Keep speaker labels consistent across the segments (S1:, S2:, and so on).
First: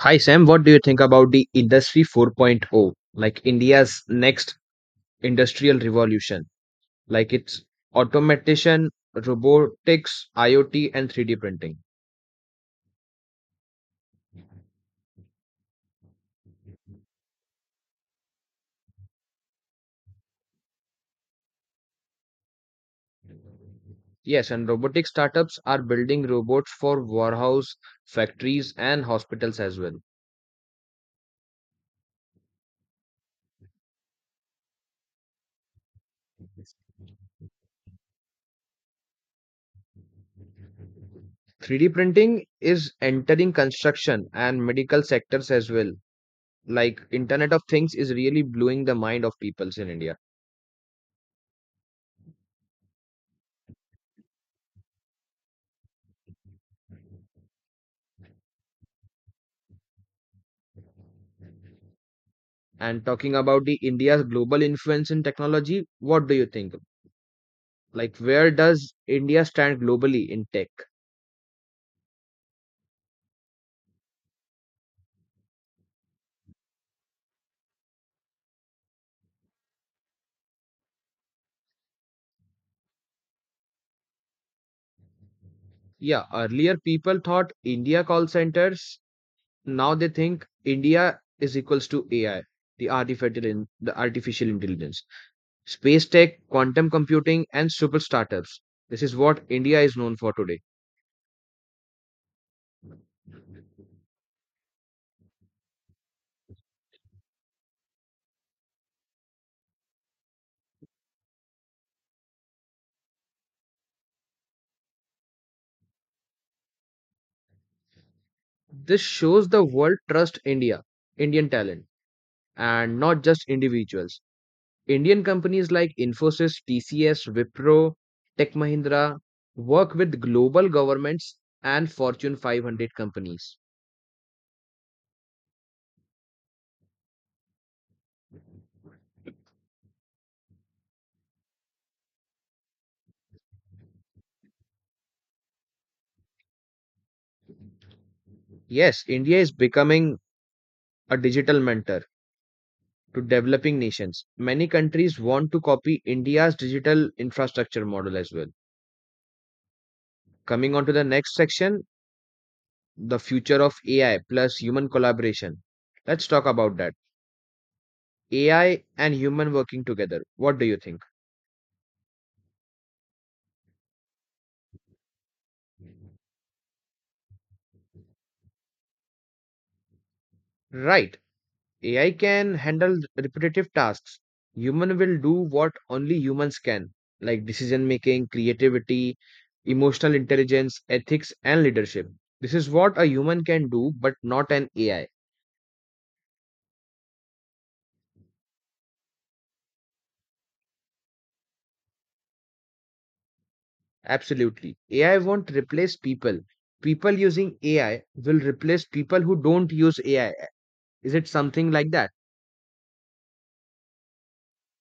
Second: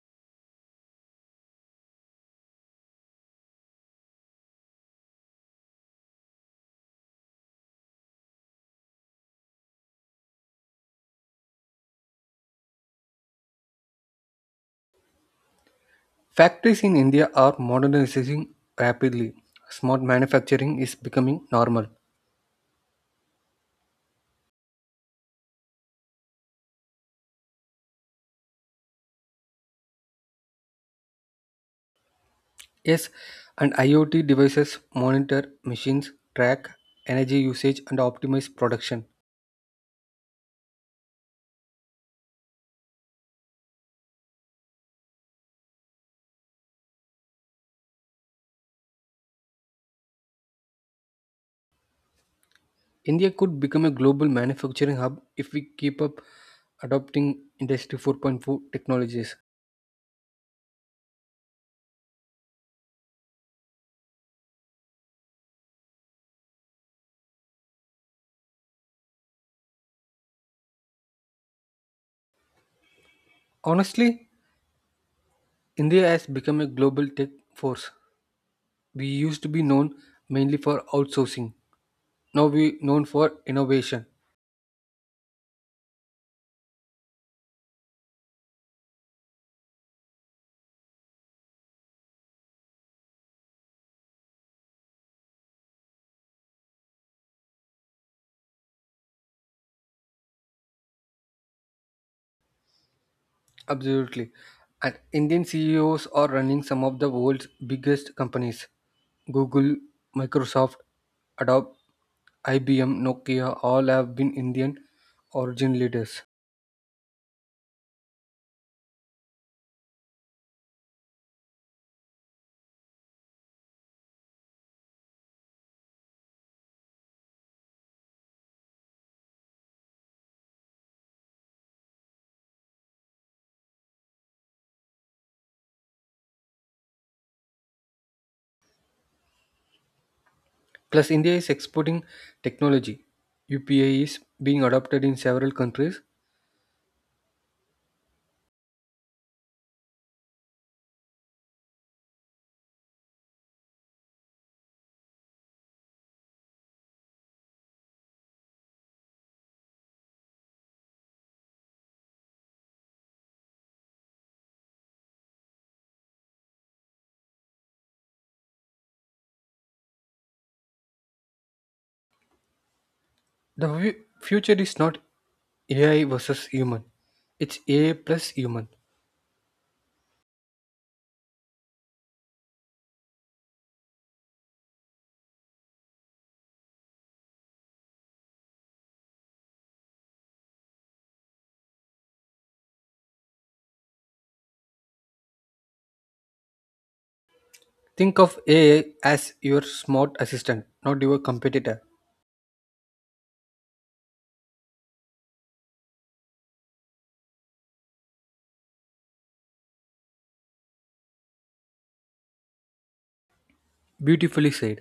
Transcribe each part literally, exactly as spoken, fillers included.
S1: Hi Sam, what do you think about the Industry 4.0, like India's next industrial revolution, like its automation, robotics, I o T, and three D printing?
S2: Factories in India are modernizing rapidly. Smart manufacturing is becoming normal.
S1: Yes, and robotic startups are building robots for warehouse, factories, and hospitals as well.
S2: Yes, and IoT devices monitor machines, track energy usage, and optimize production.
S1: three D printing is entering construction and medical sectors as well. Like Internet of Things is really blowing the mind of peoples in India.
S2: India could become a global manufacturing hub if we keep up adopting Industry four point four technologies.
S1: And talking about the India's global influence in technology, what do you think? Like, where does India stand globally in tech?
S2: Honestly, India has become a global tech force. We used to be known mainly for outsourcing. Now we known for innovation.
S1: Yeah, earlier people thought India call centers. Now they think India is equals to A I, the artificial in, the artificial intelligence, space tech, quantum computing, and super startups. This is what India is known for today.
S2: Absolutely. And Indian C E Os are running some of the world's biggest companies. Google, Microsoft, Adobe, I B M, Nokia all have been Indian origin leaders.
S1: This shows the world trust India, Indian talent, and not just individuals. Indian companies like Infosys, T C S, Wipro, Tech Mahindra work with global governments and Fortune five hundred companies.
S2: Plus, India is exporting technology. U P I is being adopted in several countries.
S1: Yes, India is becoming a digital mentor to developing nations. Many countries want to copy India's digital infrastructure model as well. Coming on to the next section, the future of A I plus human collaboration. Let's talk about that. A I and human working together. What do you think?
S2: The fu- future is not A I versus human, it's A I plus human.
S1: Right. A I can handle repetitive tasks. Human will do what only humans can, like decision making, creativity, emotional intelligence, ethics, and leadership. This is what a human can do, but not an A I.
S2: Think of A I as your smart assistant, not your competitor.
S1: Absolutely. A I won't replace people. People using A I will replace people who don't use A I. Is it something like that?
S2: Beautifully said.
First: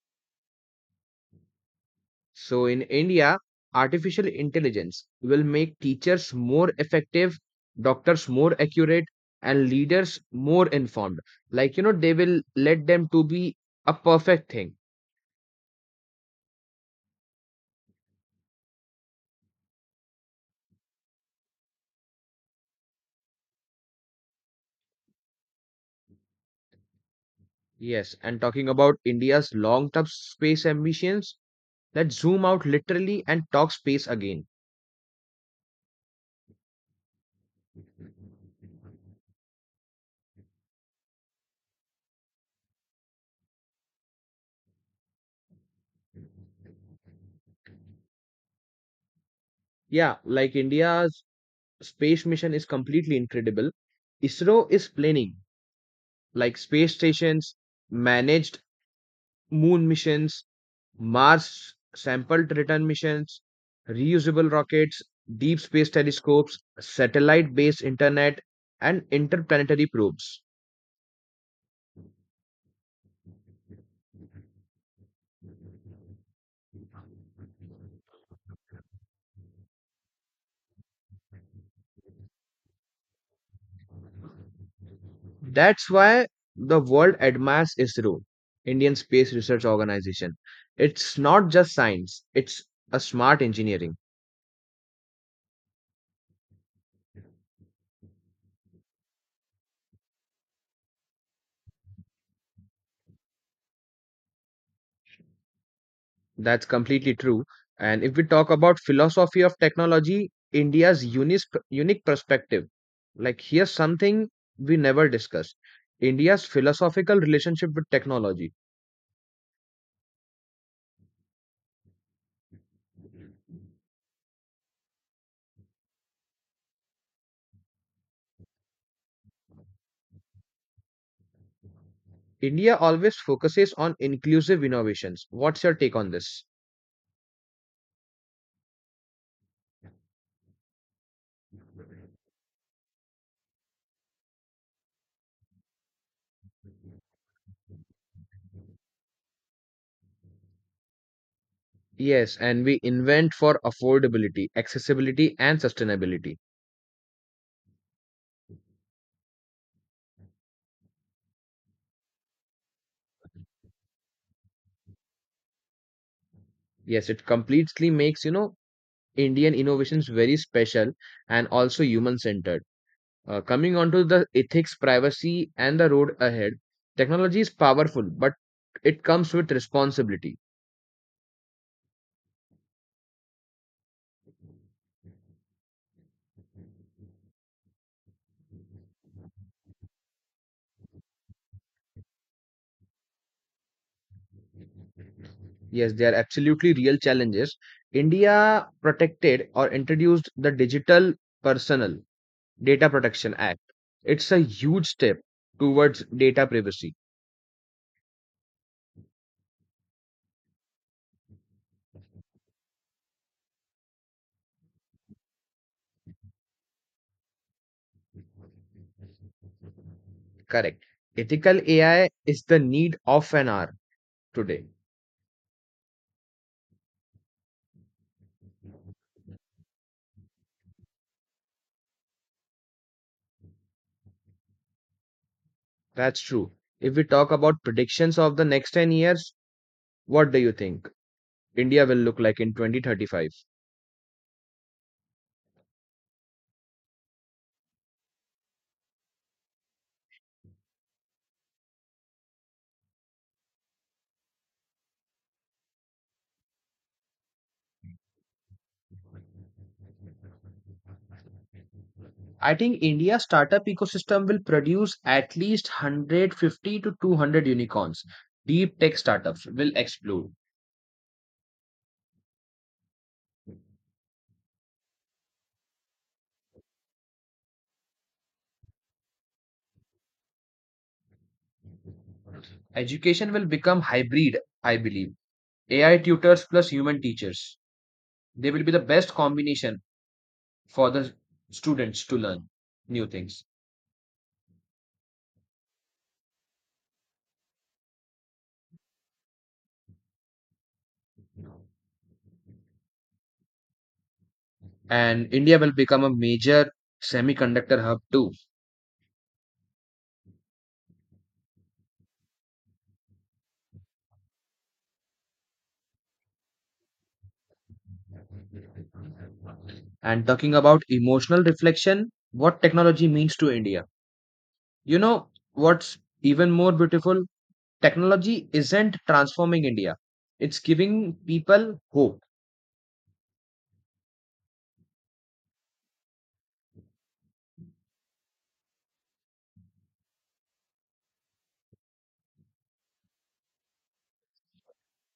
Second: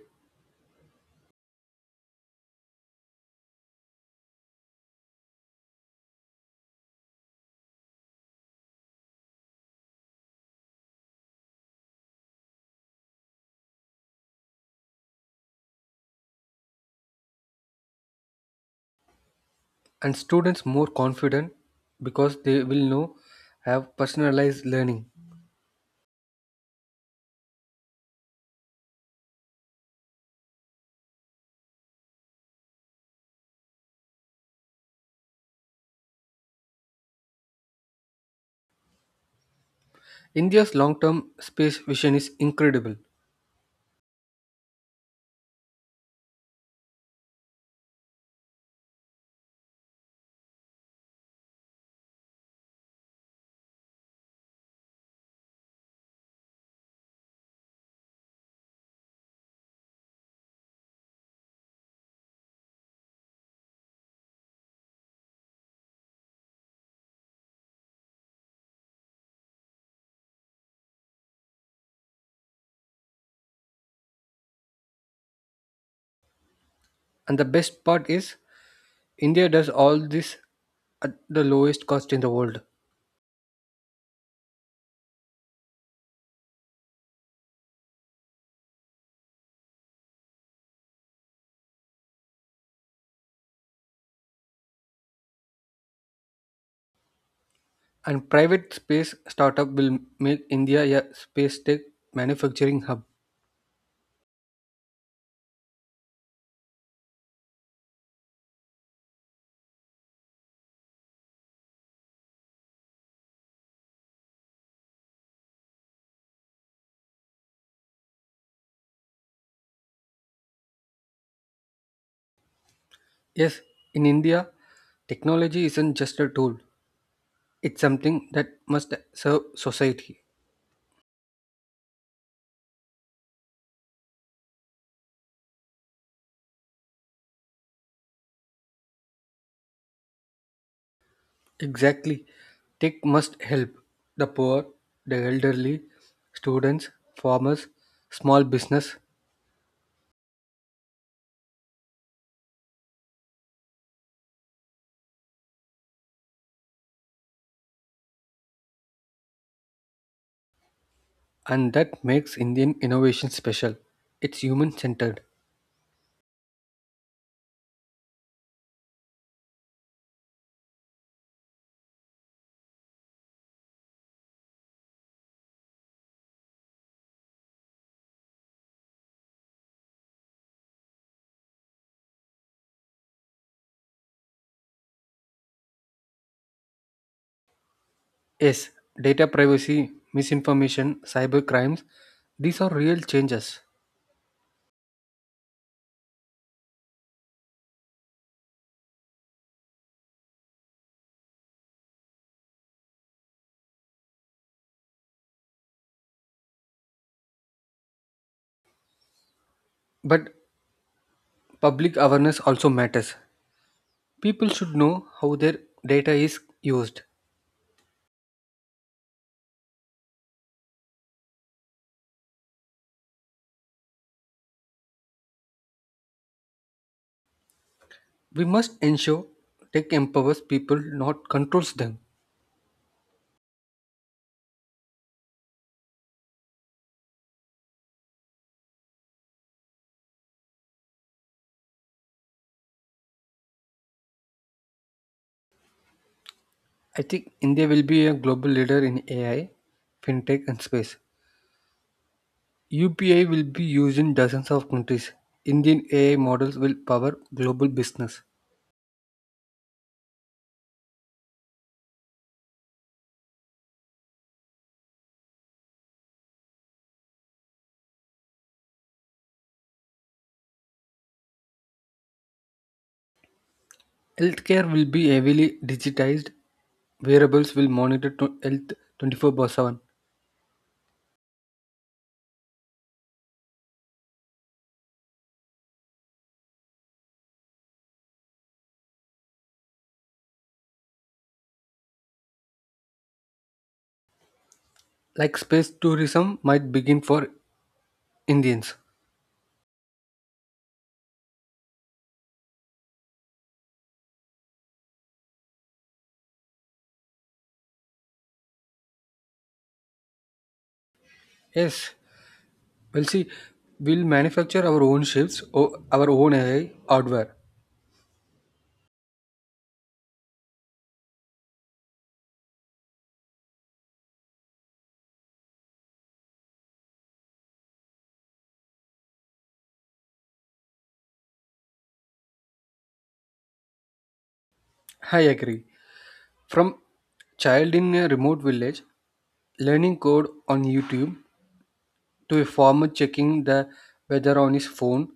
S1: So in India, artificial intelligence will make teachers more effective, doctors more accurate, and leaders more informed. Like, you know, they will let them to be a perfect thing.
S2: And students more confident because they will know have personalized learning.
S1: Yes, and talking about India's long-term space ambitions, let's zoom out literally and talk space again.
S2: India's long-term space vision is incredible,
S1: Yeah, like India's space mission is completely incredible. ISRO is planning like space stations, managed moon missions, Mars sample return missions, reusable rockets, deep space telescopes, satellite based internet, and interplanetary probes.
S2: and the best part is India does all this at the lowest cost in the world.
S1: That's why the world admires ISRO, Indian Space Research Organization. It's not just science, it's a smart engineering.
S2: And private space startup will make India a space tech manufacturing hub.
S1: That's completely true. And if we talk about philosophy of technology, India's unique unique perspective. Like here's something we never discussed. India's philosophical relationship with technology.
S2: Yes, in India, technology isn't just a tool; it's something that must serve society.
S1: India always focuses on inclusive innovations. What's your take on this?
S2: Exactly. Tech must help the poor, the elderly, students, farmers, small business,
S1: Yes, and we invent for affordability, accessibility, and sustainability.
S2: and that makes Indian innovation special. It's human centered.
S1: Yes, it completely makes, you know, Indian innovations very special and also human centered. Uh, coming on to the ethics, privacy, and the road ahead, technology is powerful, but it comes with responsibility.
S2: Yes, data privacy, misinformation, cyber crimes, these are real changes.
S1: Yes, they are absolutely real challenges. India protected or introduced the Digital Personal Data Protection Act. It's a huge step towards data privacy.
S2: But public awareness also matters. People should know how their data is used.
S1: Correct. Ethical A I is the need of an hour today.
S2: We must ensure tech empowers people, not controls them.
S1: That's true. If we talk about predictions of the next ten years, what do you think India will look like in twenty thirty-five?
S2: I think India will be a global leader in A I, fintech, and space. U P I will be used in dozens of countries. Indian A I models will power global business.
S1: I think India's startup ecosystem will produce at least one hundred fifty to two hundred unicorns. Deep tech startups will explode.
S2: Healthcare will be heavily digitized. Wearables will monitor to health twenty-four seven.
S1: Education will become hybrid, I believe. A I tutors plus human teachers. They will be the best combination for the students to learn new things.
S2: Like space tourism might begin for Indians.
S1: And India will become a major semiconductor hub too.
S2: Yes, we'll see. We'll manufacture our own ships or our own A I hardware.
S1: And talking about emotional reflection, what technology means to India. You know what's even more beautiful? Technology isn't transforming India, it's giving people hope.
S2: I agree. From child in a remote village learning code on YouTube to a farmer checking the weather on his phone,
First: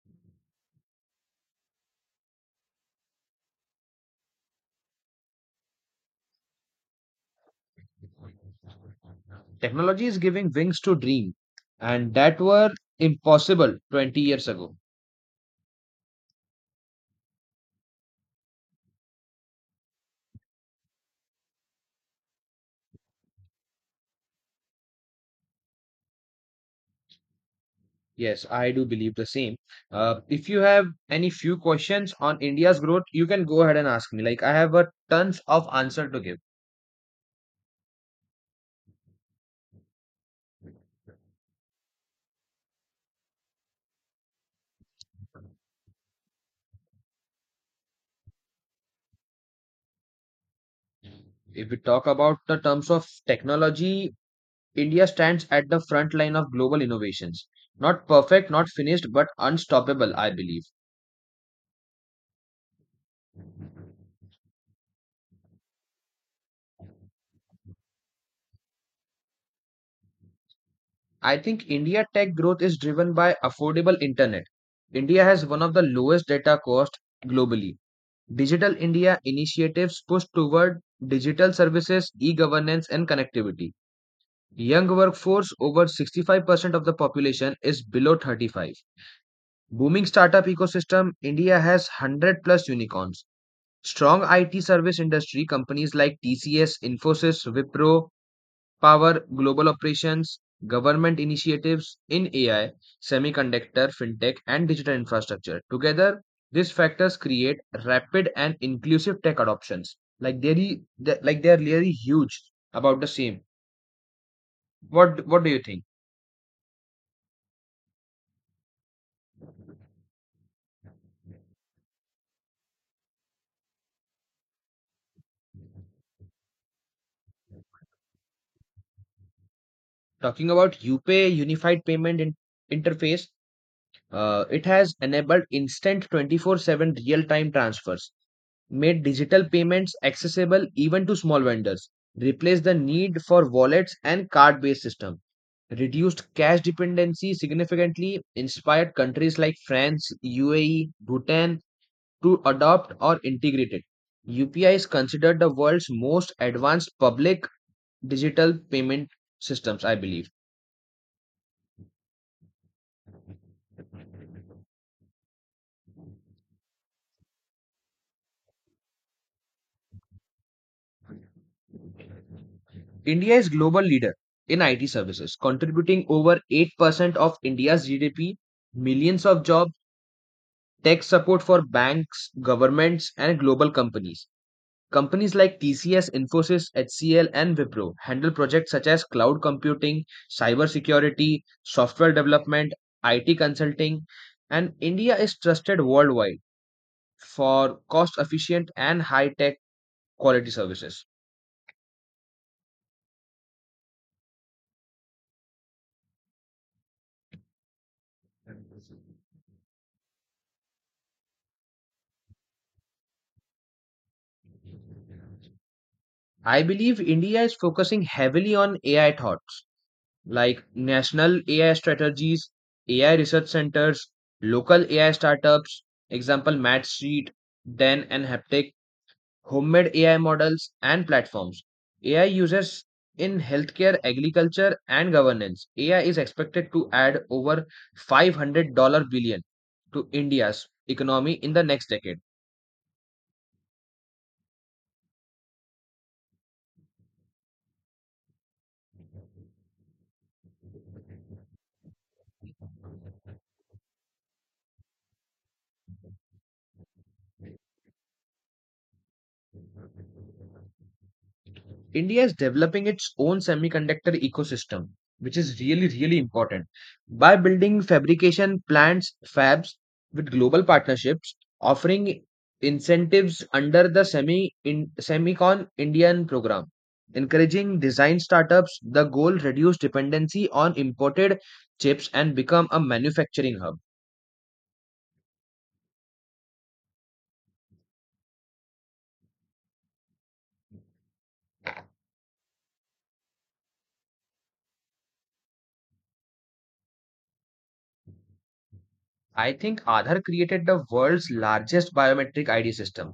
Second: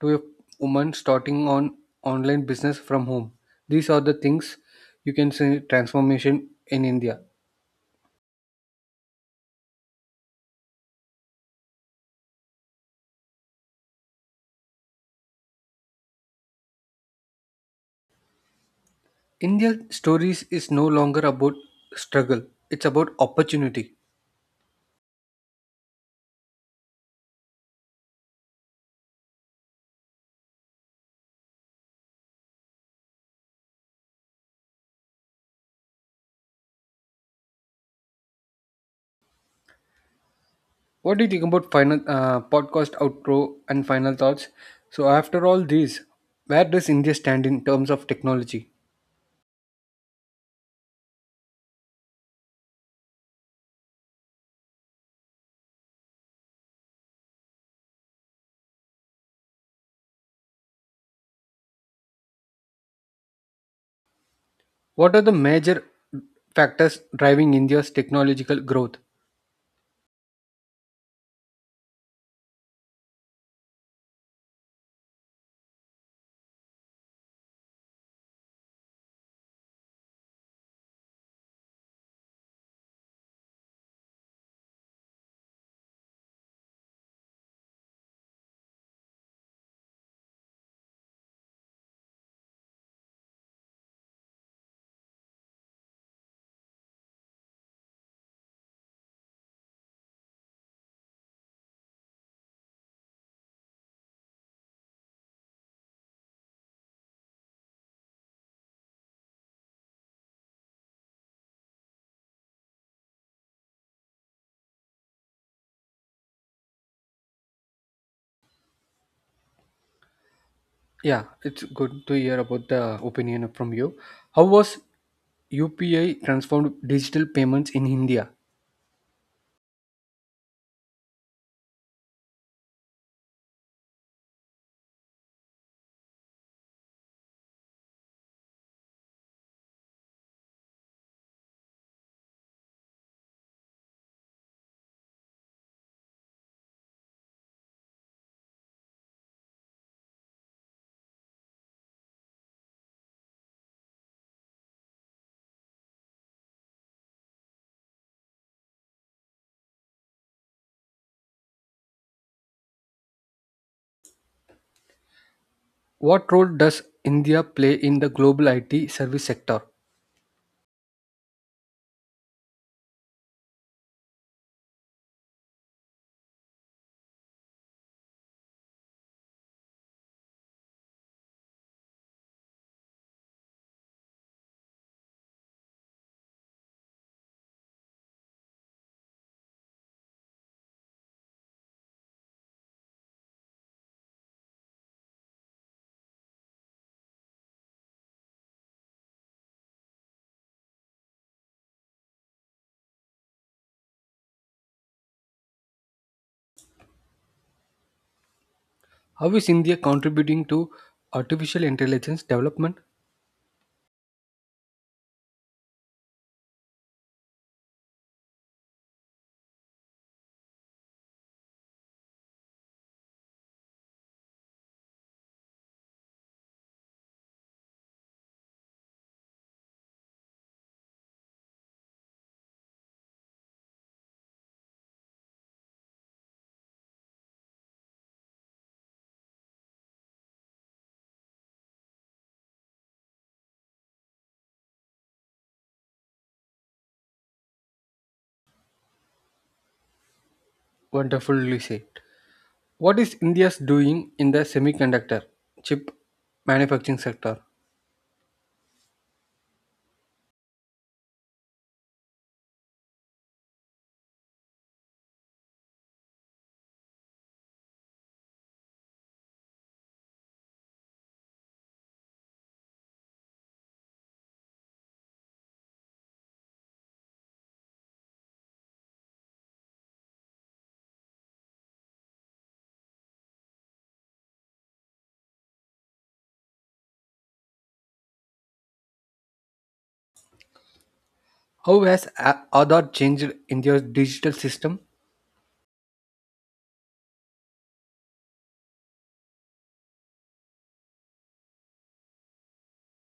S2: to a woman starting on online business from home. These are the things you can say transformation in India.
S1: Technology is giving wings to dream, and that were impossible twenty years ago.
S2: India stories is no longer about struggle; it's about opportunity.
S1: Yes, I do believe the same. Uh, if you have any few questions on India's growth, you can go ahead and ask me. Like I have a tons of answer to give.
S2: What do you think about final uh, podcast outro and final thoughts? So after all these, where does India stand in terms of technology?
S1: If we talk about the terms of technology, India stands at the front line of global innovations. Not perfect, not finished, but unstoppable, I believe.
S2: What are the major factors driving India's technological growth?
S1: I think India tech growth is driven by affordable internet. India has one of the lowest data cost globally. Digital India initiatives push toward digital services, e-governance and connectivity. Young workforce over sixty-five percent of the population is below thirty-five. Booming startup ecosystem, India has one hundred plus unicorns. Strong I T service industry companies like T C S, Infosys, Wipro, power, global operations, government initiatives in A I, semiconductor, fintech, and digital infrastructure. Together, these factors create rapid and inclusive tech adoptions. Like they're re- they- like they are really huge about the same. What what do you think?
S2: Yeah, it's good to hear about the opinion from you. How was U P I transformed digital payments in India?
S1: Talking about UPay Unified Payment in- Interface, uh, it has enabled instant twenty-four seven real-time transfers made digital payments accessible even to small vendors, replaced the need for wallets and card based system, reduced cash dependency significantly, inspired countries like France, U A E, Bhutan to adopt or integrate it. U P I is considered the world's most advanced public digital payment systems, I believe.
S2: What role does India play in the global I T service sector?
S1: India is global leader in I T services, contributing over eight percent of India's G D P, millions of jobs tech support for banks, governments, and global companies. Companies like T C S, Infosys, H C L, and Wipro handle projects such as cloud computing, cybersecurity, software development, I T consulting, and India is trusted worldwide for cost efficient and high tech quality services.
S2: How is India contributing to artificial intelligence development?
S1: I believe India is focusing heavily on A I thoughts like national A I strategies, A I research centers, local A I startups, example Matsheet, Den and Haptic, homemade A I models and platforms. A I users in healthcare, agriculture and governance. A I is expected to add over five hundred dollar billion to India's economy in the next decade.
S2: Wonderfully said. What is India's doing in the semiconductor chip manufacturing sector?
S1: India is developing its own semiconductor ecosystem, which is really, really important. By building fabrication plants, fabs with global partnerships, offering incentives under the Semi in, Semicon Indian program, encouraging design startups, the goal reduce dependency on imported chips and become a manufacturing hub.
S2: How has a- Aadhaar changed India's digital system?
S1: I think Aadhaar created the world's largest biometric I D system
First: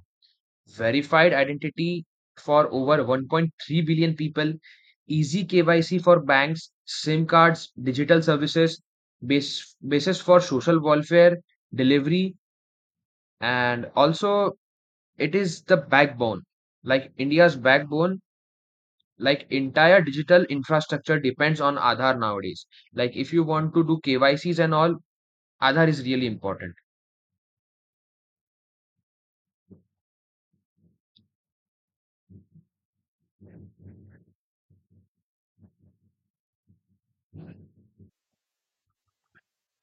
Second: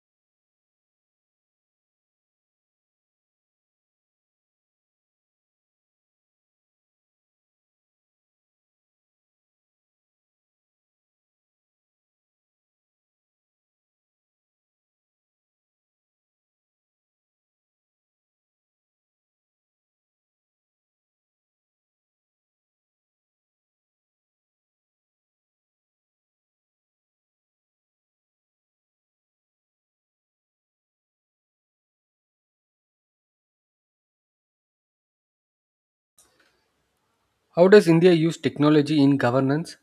S1: verified identity for over one point three billion people, easy K Y C for banks, SIM cards, digital services, base, basis for social welfare delivery, and also it is the backbone, like India's backbone. Like entire digital infrastructure depends on Aadhaar nowadays. Like if you want to do K Y Cs and all, Aadhaar is really important.
S2: How does India use technology in governance?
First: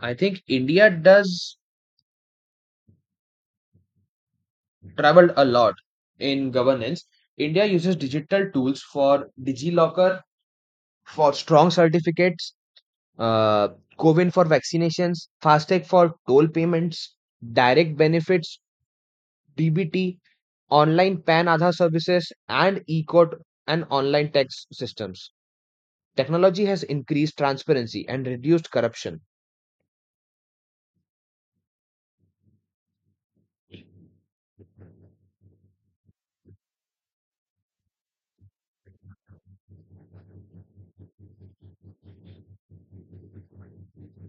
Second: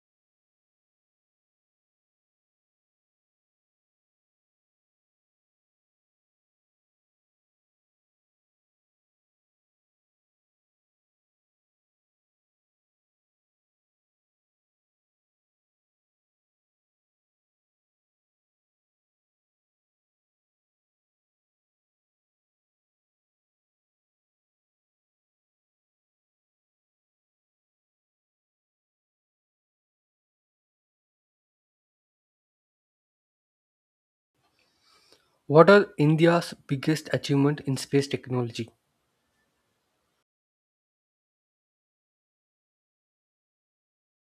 S1: I think India does traveled a lot in governance. India uses digital tools for DigiLocker for strong certificates, uh, Covin for vaccinations, FASTag for toll payments, direct benefits, D B T, online PAN Aadhaar services, and e-court and online tax systems. Technology has increased transparency and reduced corruption.
S2: What are India's biggest achievement in space technology?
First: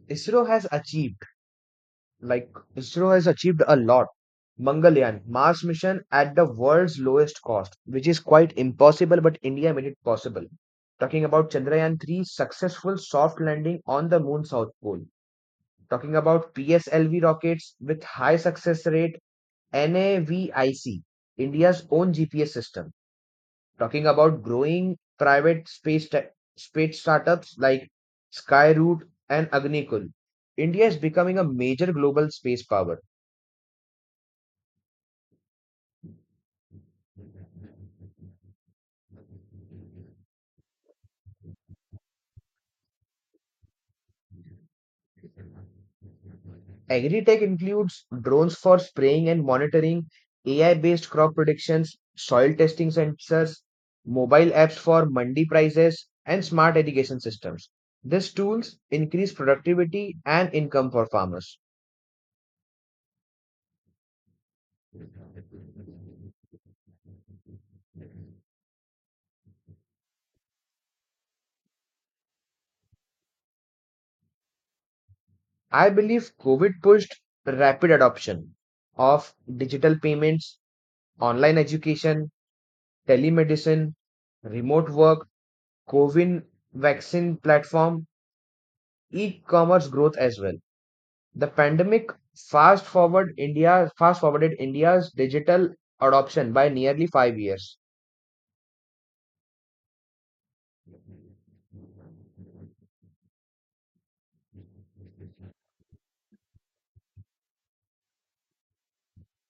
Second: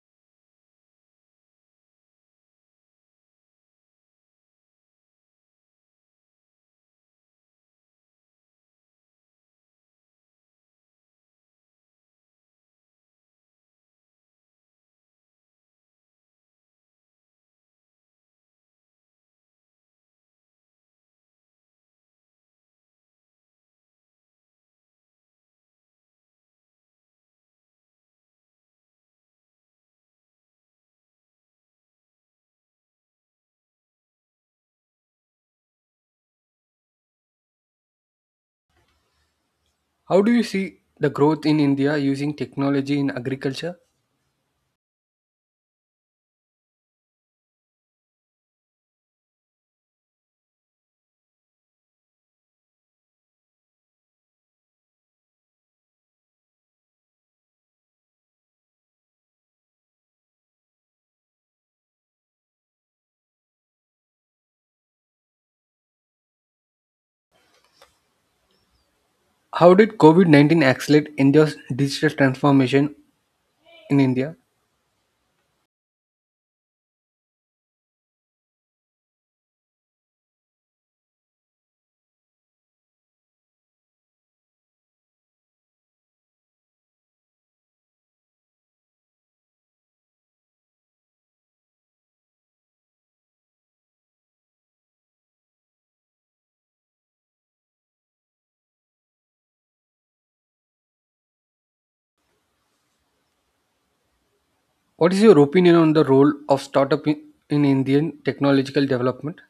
S1: ISRO has achieved Like ISRO has achieved a lot. Mangalyaan Mars mission at the world's lowest cost, which is quite impossible, but India made it possible. Talking about Chandrayaan three successful soft landing on the moon south pole. Talking about P S L V rockets with high success rate, NAVIC, India's own G P S system. Talking about growing private space tech space startups like Skyroot and Agnikul. India is becoming a major global space power.
S2: How do you see the growth in India using technology in agriculture?
S1: Agri-tech includes drones for spraying and monitoring, A I-based crop predictions, soil testing sensors, mobile apps for mandi prices, and smart irrigation systems. These tools increase productivity and income for farmers.
S2: How did COVID nineteen accelerate India's digital transformation in India?
S1: I believe COVID pushed rapid adoption of digital payments, online education, telemedicine, remote work, COVID vaccine platform, e-commerce growth as well. The pandemic fast forward India fast forwarded India's digital adoption by nearly five years.
S2: What is your opinion on the role of startup in, in Indian technological development?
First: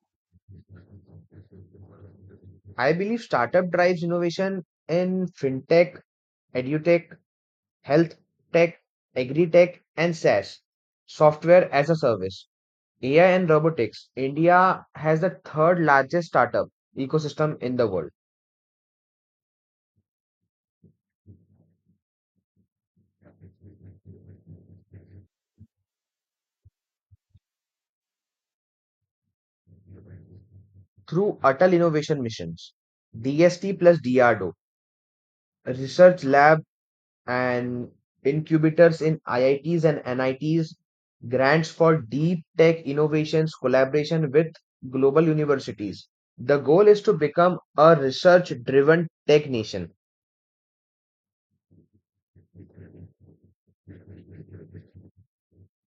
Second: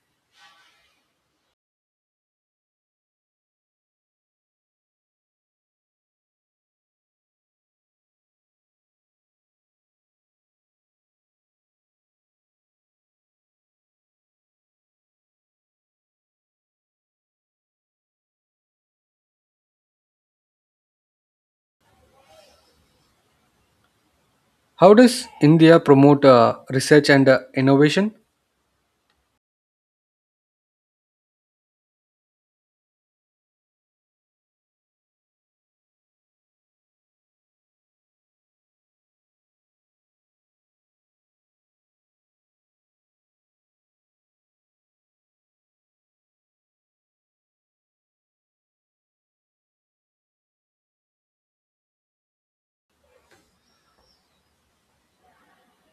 S1: I believe startup drives innovation in fintech, edutech, health tech, agri tech, and SaaS software as a service. A I and robotics. India has the third largest startup ecosystem in the world
S2: How does India promote uh, research and uh, innovation?
S1: through Atal Innovation Missions, D S T plus D R D O, research lab and incubators in I I Ts and N I Ts, grants for deep tech innovations, collaboration with global universities. The goal is to become a research driven tech nation.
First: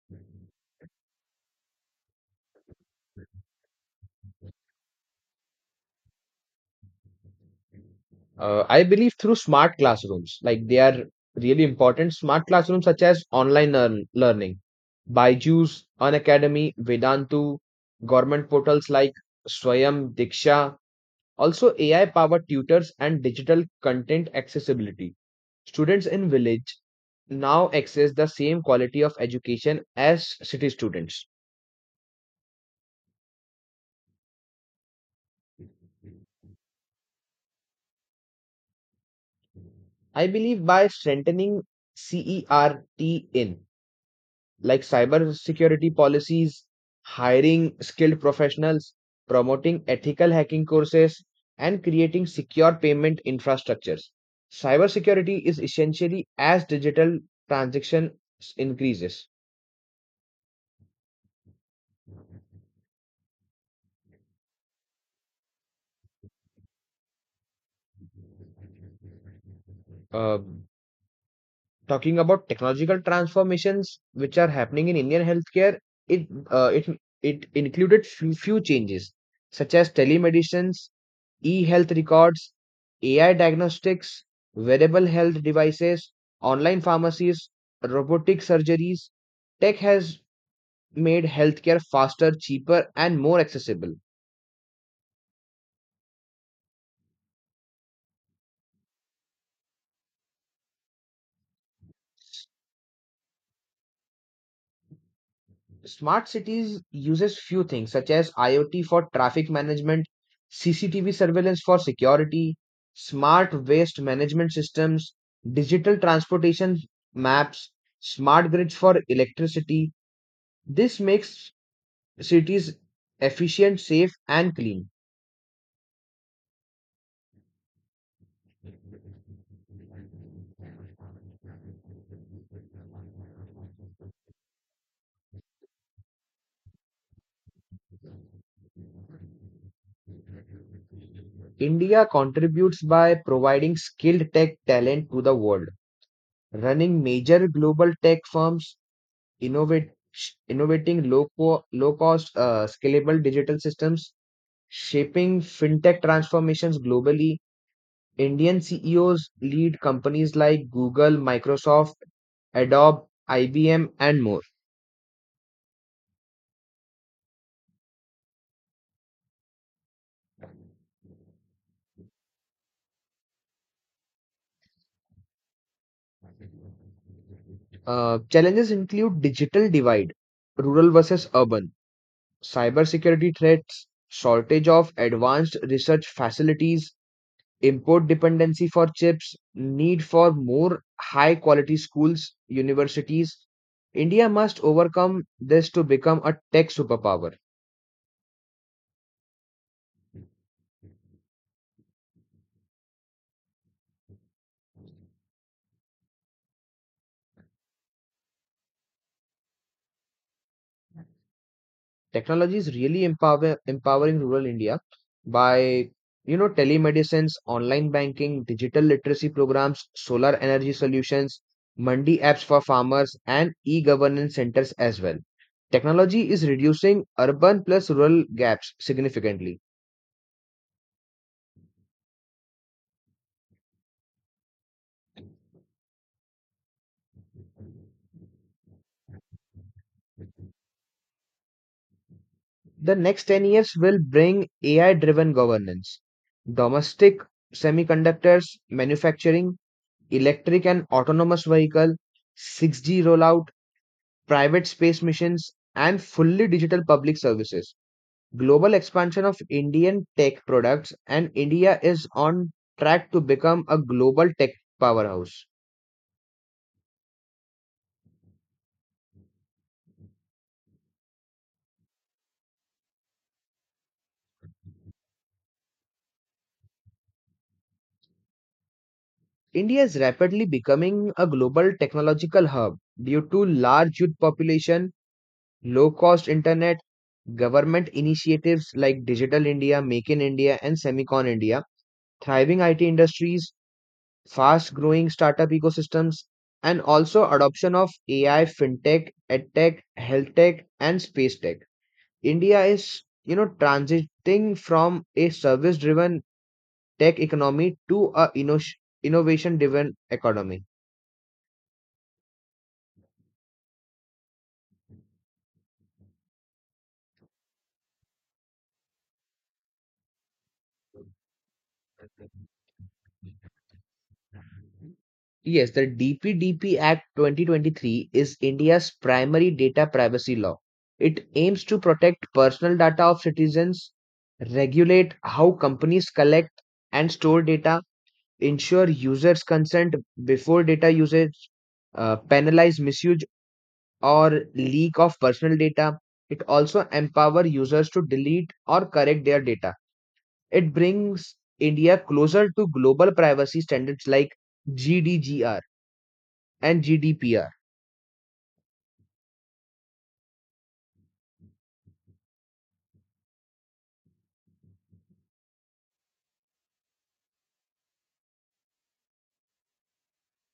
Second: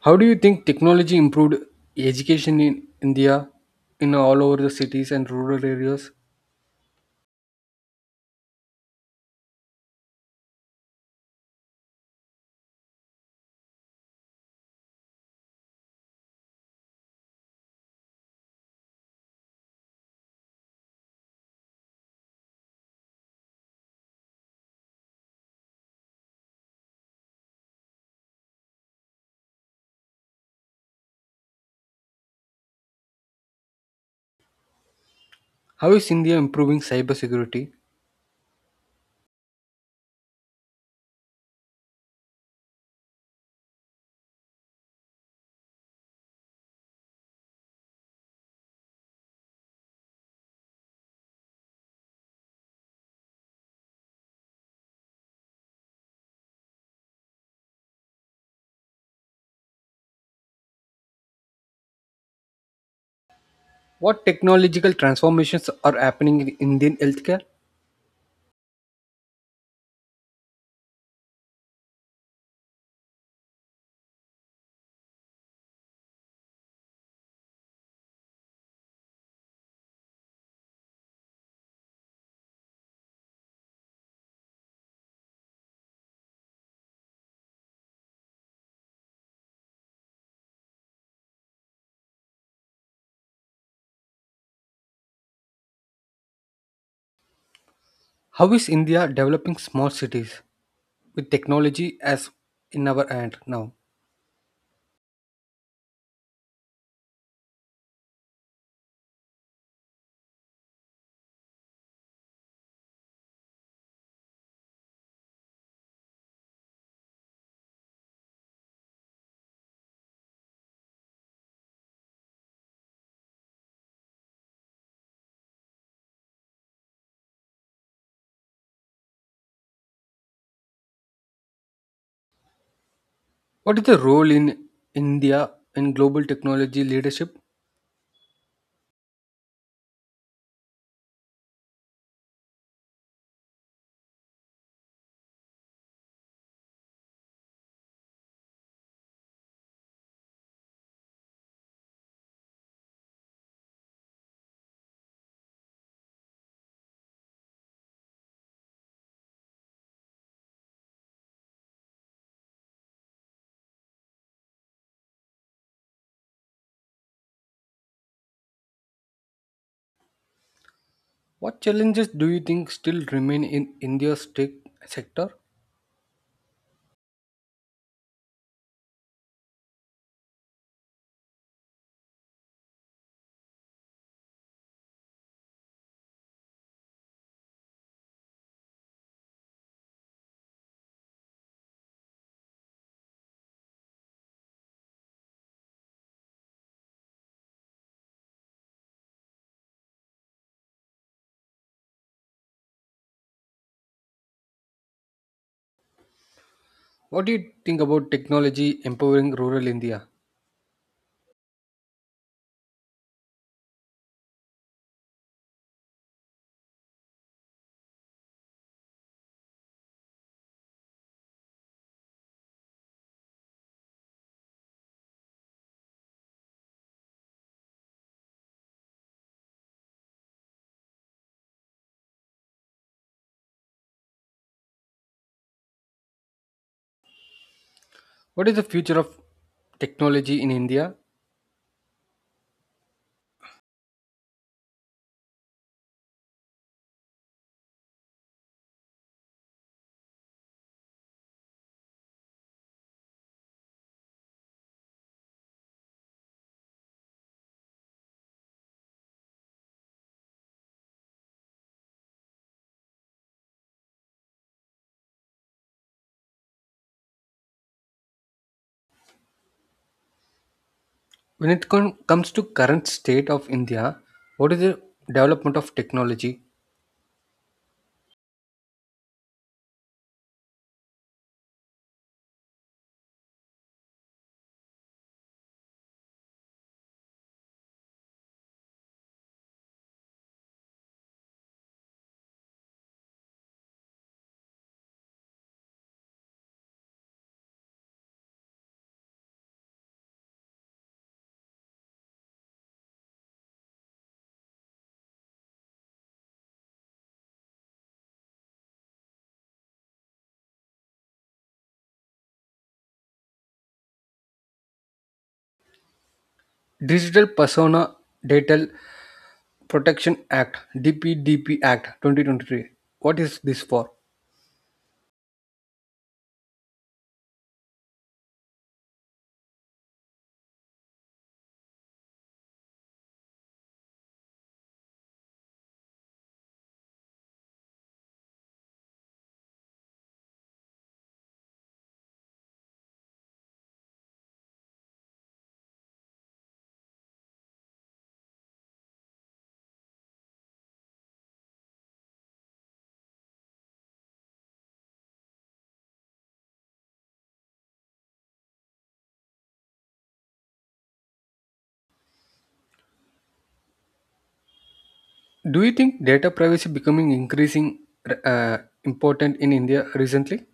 S2: How do you think technology improved education in India in all over the cities and rural areas?
S1: Uh, I believe through smart classrooms, like they are really important. Smart classrooms such as online learn- learning, Byju's, Unacademy, Vedantu, government portals like Swayam Diksha, also, A I powered tutors and digital content accessibility. Students in village now access the same quality of education as city students.
S2: How is India improving cybersecurity?
S1: I believe by strengthening CERT in like cyber security policies, hiring skilled professionals, promoting ethical hacking courses, and creating secure payment infrastructures. Cybersecurity is essentially as digital transactions increases.
S2: What technological transformations are happening in Indian healthcare?
S1: Uh, Talking about technological transformations which are happening in Indian healthcare, it uh, it it included few, few changes such as telemedicines, e-health records, A I diagnostics, wearable health devices, online pharmacies, robotic surgeries. Tech has made healthcare faster, cheaper, and more accessible.
S2: How is India developing small cities with technology as in our hand now?
S1: Smart cities uses few things such as I o T for traffic management, C C T V surveillance for security, smart waste management systems, digital transportation maps, smart grids for electricity. This makes cities efficient, safe and clean.
S2: What is the role in India in global technology leadership?
S1: India contributes by providing skilled tech talent to the world, running major global tech firms innovate, sh- innovating low, co- low cost, uh, scalable digital systems, shaping fintech transformations globally. Indian C E Os lead companies like Google, Microsoft, Adobe, I B M, and more.
S2: What challenges do you think still remain in India's tech sector?
S1: Uh, challenges include digital divide, rural versus urban, cybersecurity threats, shortage of advanced research facilities, import dependency for chips, need for more high quality schools, universities. India must overcome this to become a tech superpower.
S2: What do you think about technology empowering rural India?
S1: Technology is really empower, empowering rural India by you know telemedicines, online banking, digital literacy programs, solar energy solutions, mandi apps for farmers, and e-governance centers as well. Technology is reducing urban plus rural gaps significantly.
S2: What is the future of technology in India?
S1: The next ten years will bring A I driven governance, domestic semiconductors, manufacturing, electric and autonomous vehicle, six G rollout, private space missions, and fully digital public services. Global expansion of Indian tech products, and India is on track to become a global tech powerhouse.
S2: When it com- comes to current state of India, what is the development of technology
S1: India is rapidly becoming a global technological hub due to large youth population, low cost internet, government initiatives like Digital India, Make in India, and Semicon India, thriving I T industries, fast growing startup ecosystems, and also adoption of A I, fintech, edtech, health tech, and space tech. India is, you know, transiting from a service driven tech economy to a innovation driven economy.
S2: Digital Persona Data Protection Act (D P D P Act) twenty twenty-three. What is this for?
S1: Yes, the D P D P Act twenty twenty-three is India's primary data privacy law. It aims to protect personal data of citizens, regulate how companies collect and store data, ensure users' consent before data usage, uh, penalize misuse or leak of personal data. It also empower users to delete or correct their data. It brings India closer to global privacy standards like G D P R and G D P R.
S2: Do you think data privacy becoming increasing uh, important in India recently?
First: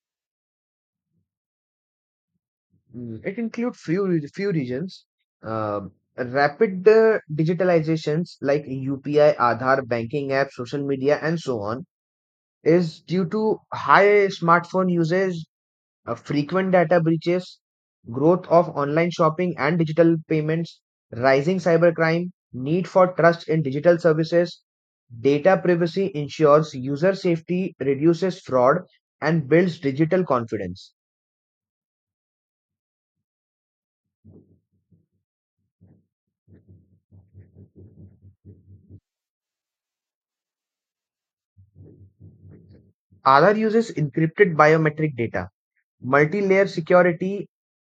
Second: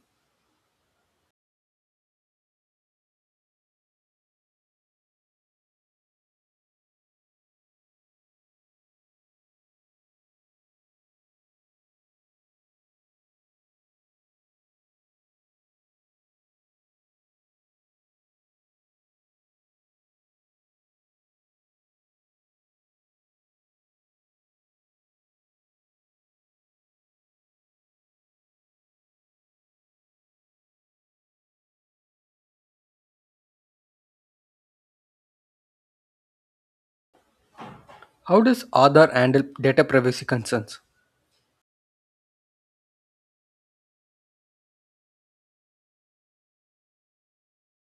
S1: Mm, it includes few re- few regions. Um, Rapid uh, digitalizations like U P I, Aadhaar, banking apps, social media, and so on is due to high smartphone usage, uh, frequent data breaches, growth of online shopping and digital payments, rising cybercrime, need for trust in digital services. Data privacy ensures user safety, reduces fraud, and builds digital confidence.
S2: How does Aadhaar handle data privacy concerns?
S1: Aadhaar uses encrypted biometric data, multi-layer security,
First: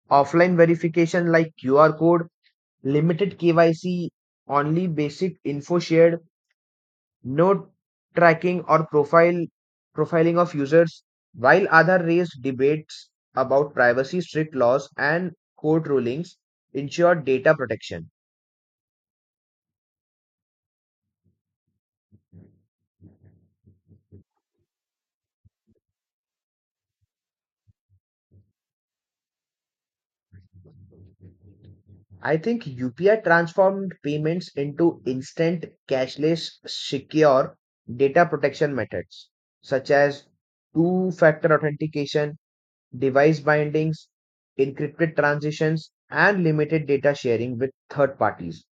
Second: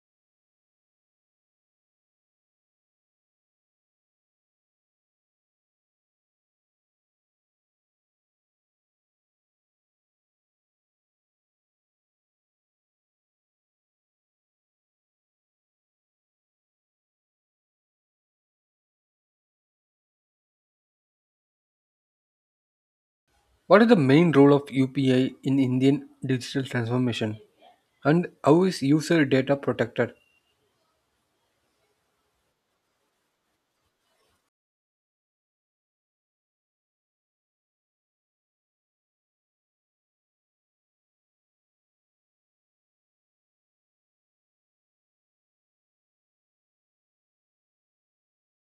S1: offline verification like Q R code, limited K Y C, only basic info shared, no tracking or profile profiling of users. While Aadhaar raised debates about privacy, strict laws and court rulings ensure data protection.
S2: What is the main role of U P I in Indian digital transformation? And how is user data protected?
S1: I think U P I transformed payments into instant, cashless, secure data protection methods such as two factor authentication, device bindings, encrypted transitions, and limited data sharing with third parties.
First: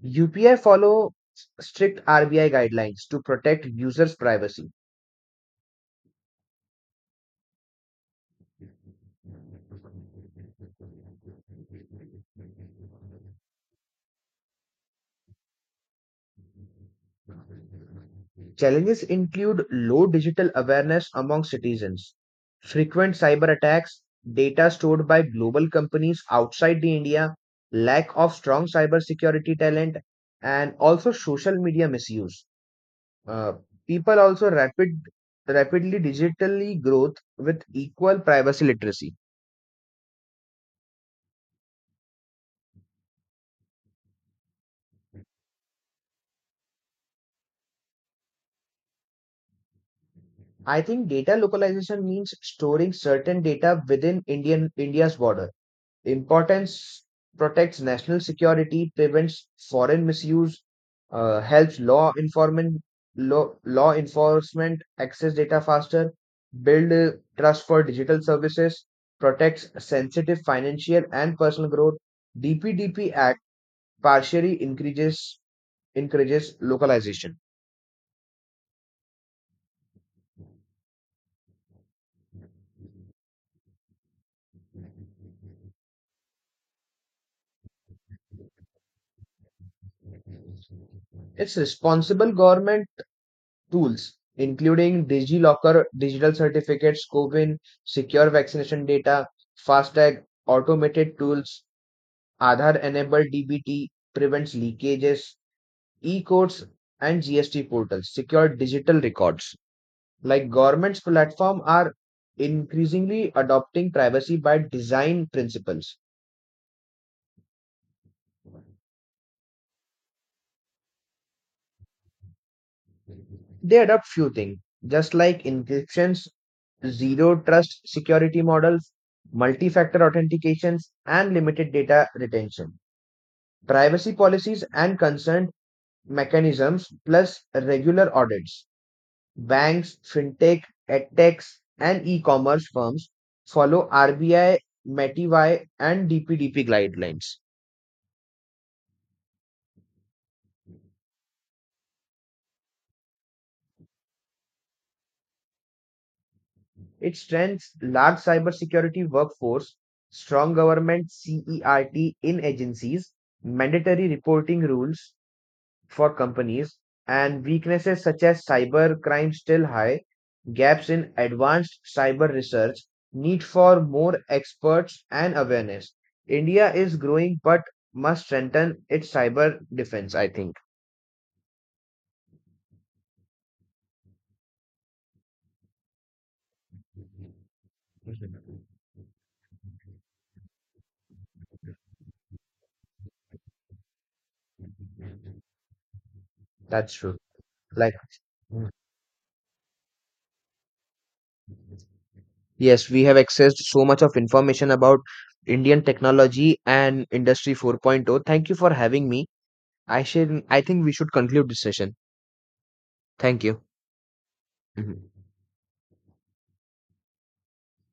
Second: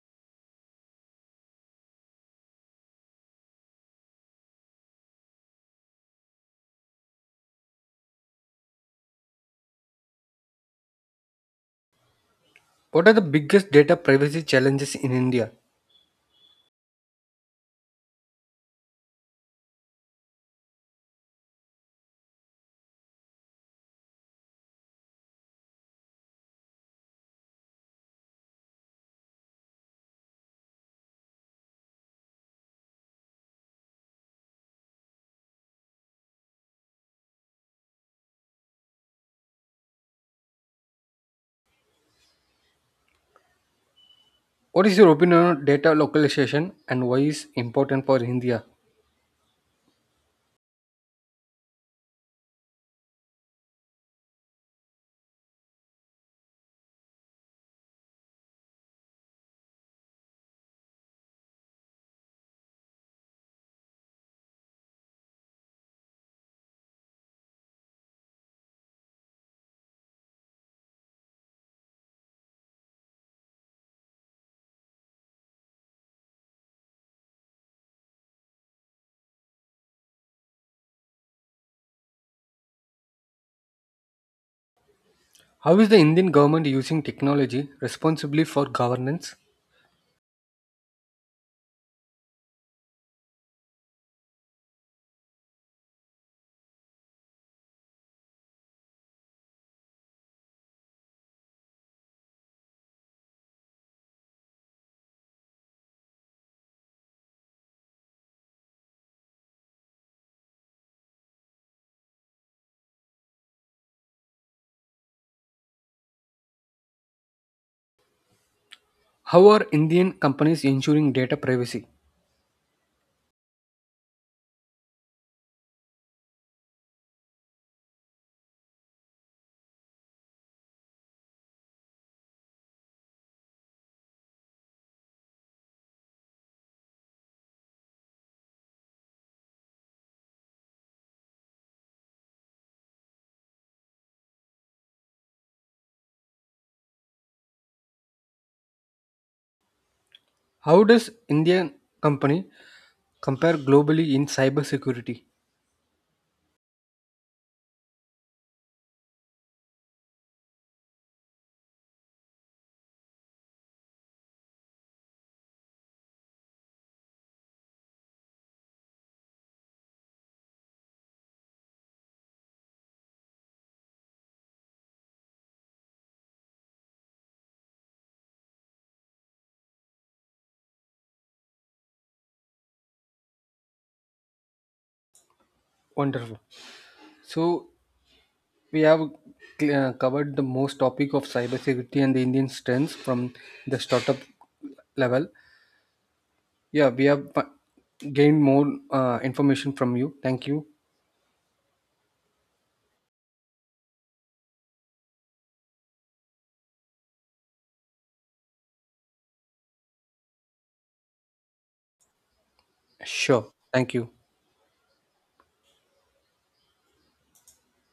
S1: U P I follow strict R B I guidelines to protect users' privacy.
S2: What are the biggest data privacy challenges in India?
S1: Challenges include low digital awareness among citizens, frequent cyber attacks, data stored by global companies outside the India, lack of strong cybersecurity talent, and also social media misuse. Uh, People also rapid rapidly digitally growth with equal privacy literacy.
S2: What is your opinion on data localization and why is important for India?
S1: I think data localization means storing certain data within Indian India's border. The importance protects national security, prevents foreign misuse, uh, helps law enforcement law, law enforcement access data faster, build uh, trust for digital services, protects sensitive financial and personal growth. D P D P Act partially increases encourages localization.
S2: How is the Indian government using technology responsibly for governance?
S1: Its responsible government tools, including DigiLocker digital certificates, Covin, secure vaccination data, FASTag, automated tools, Aadhaar-enabled D B T prevents leakages, e codes and G S T portals, secure digital records. Like government's platform are increasingly adopting privacy by design principles.
S2: How are Indian companies ensuring data privacy?
S1: They adopt few things, just like encryption, zero trust security models, multi-factor authentications, and limited data retention. Privacy policies and consent mechanisms plus regular audits. Banks, fintech, edtechs, and e-commerce firms follow R B I, M E T I Y, and D P D P guidelines.
S2: How does Indian company compare globally in cybersecurity?
S1: It strengthens large cybersecurity workforce, strong government CERT in agencies, mandatory reporting rules, for companies and weaknesses such as cyber crime still high, gaps in advanced cyber research, need for more experts and awareness. India is growing but must strengthen its cyber defense, I think.
S2: Wonderful. So
S1: Mhm.
S2: we have uh, covered the most topic of cybersecurity and the Indian strengths from the startup level. Yeah,
S1: That's
S2: we
S1: true.
S2: have uh,
S1: Like,
S2: gained more
S1: mm,
S2: uh, information from you. Thank you.
S1: yes, we have accessed so much of information about Indian technology and Industry 4.0. Thank you for having me. I should, I think we should conclude this session. Thank
S2: Sure.
S1: you.
S2: Thank you.
S1: Mhm.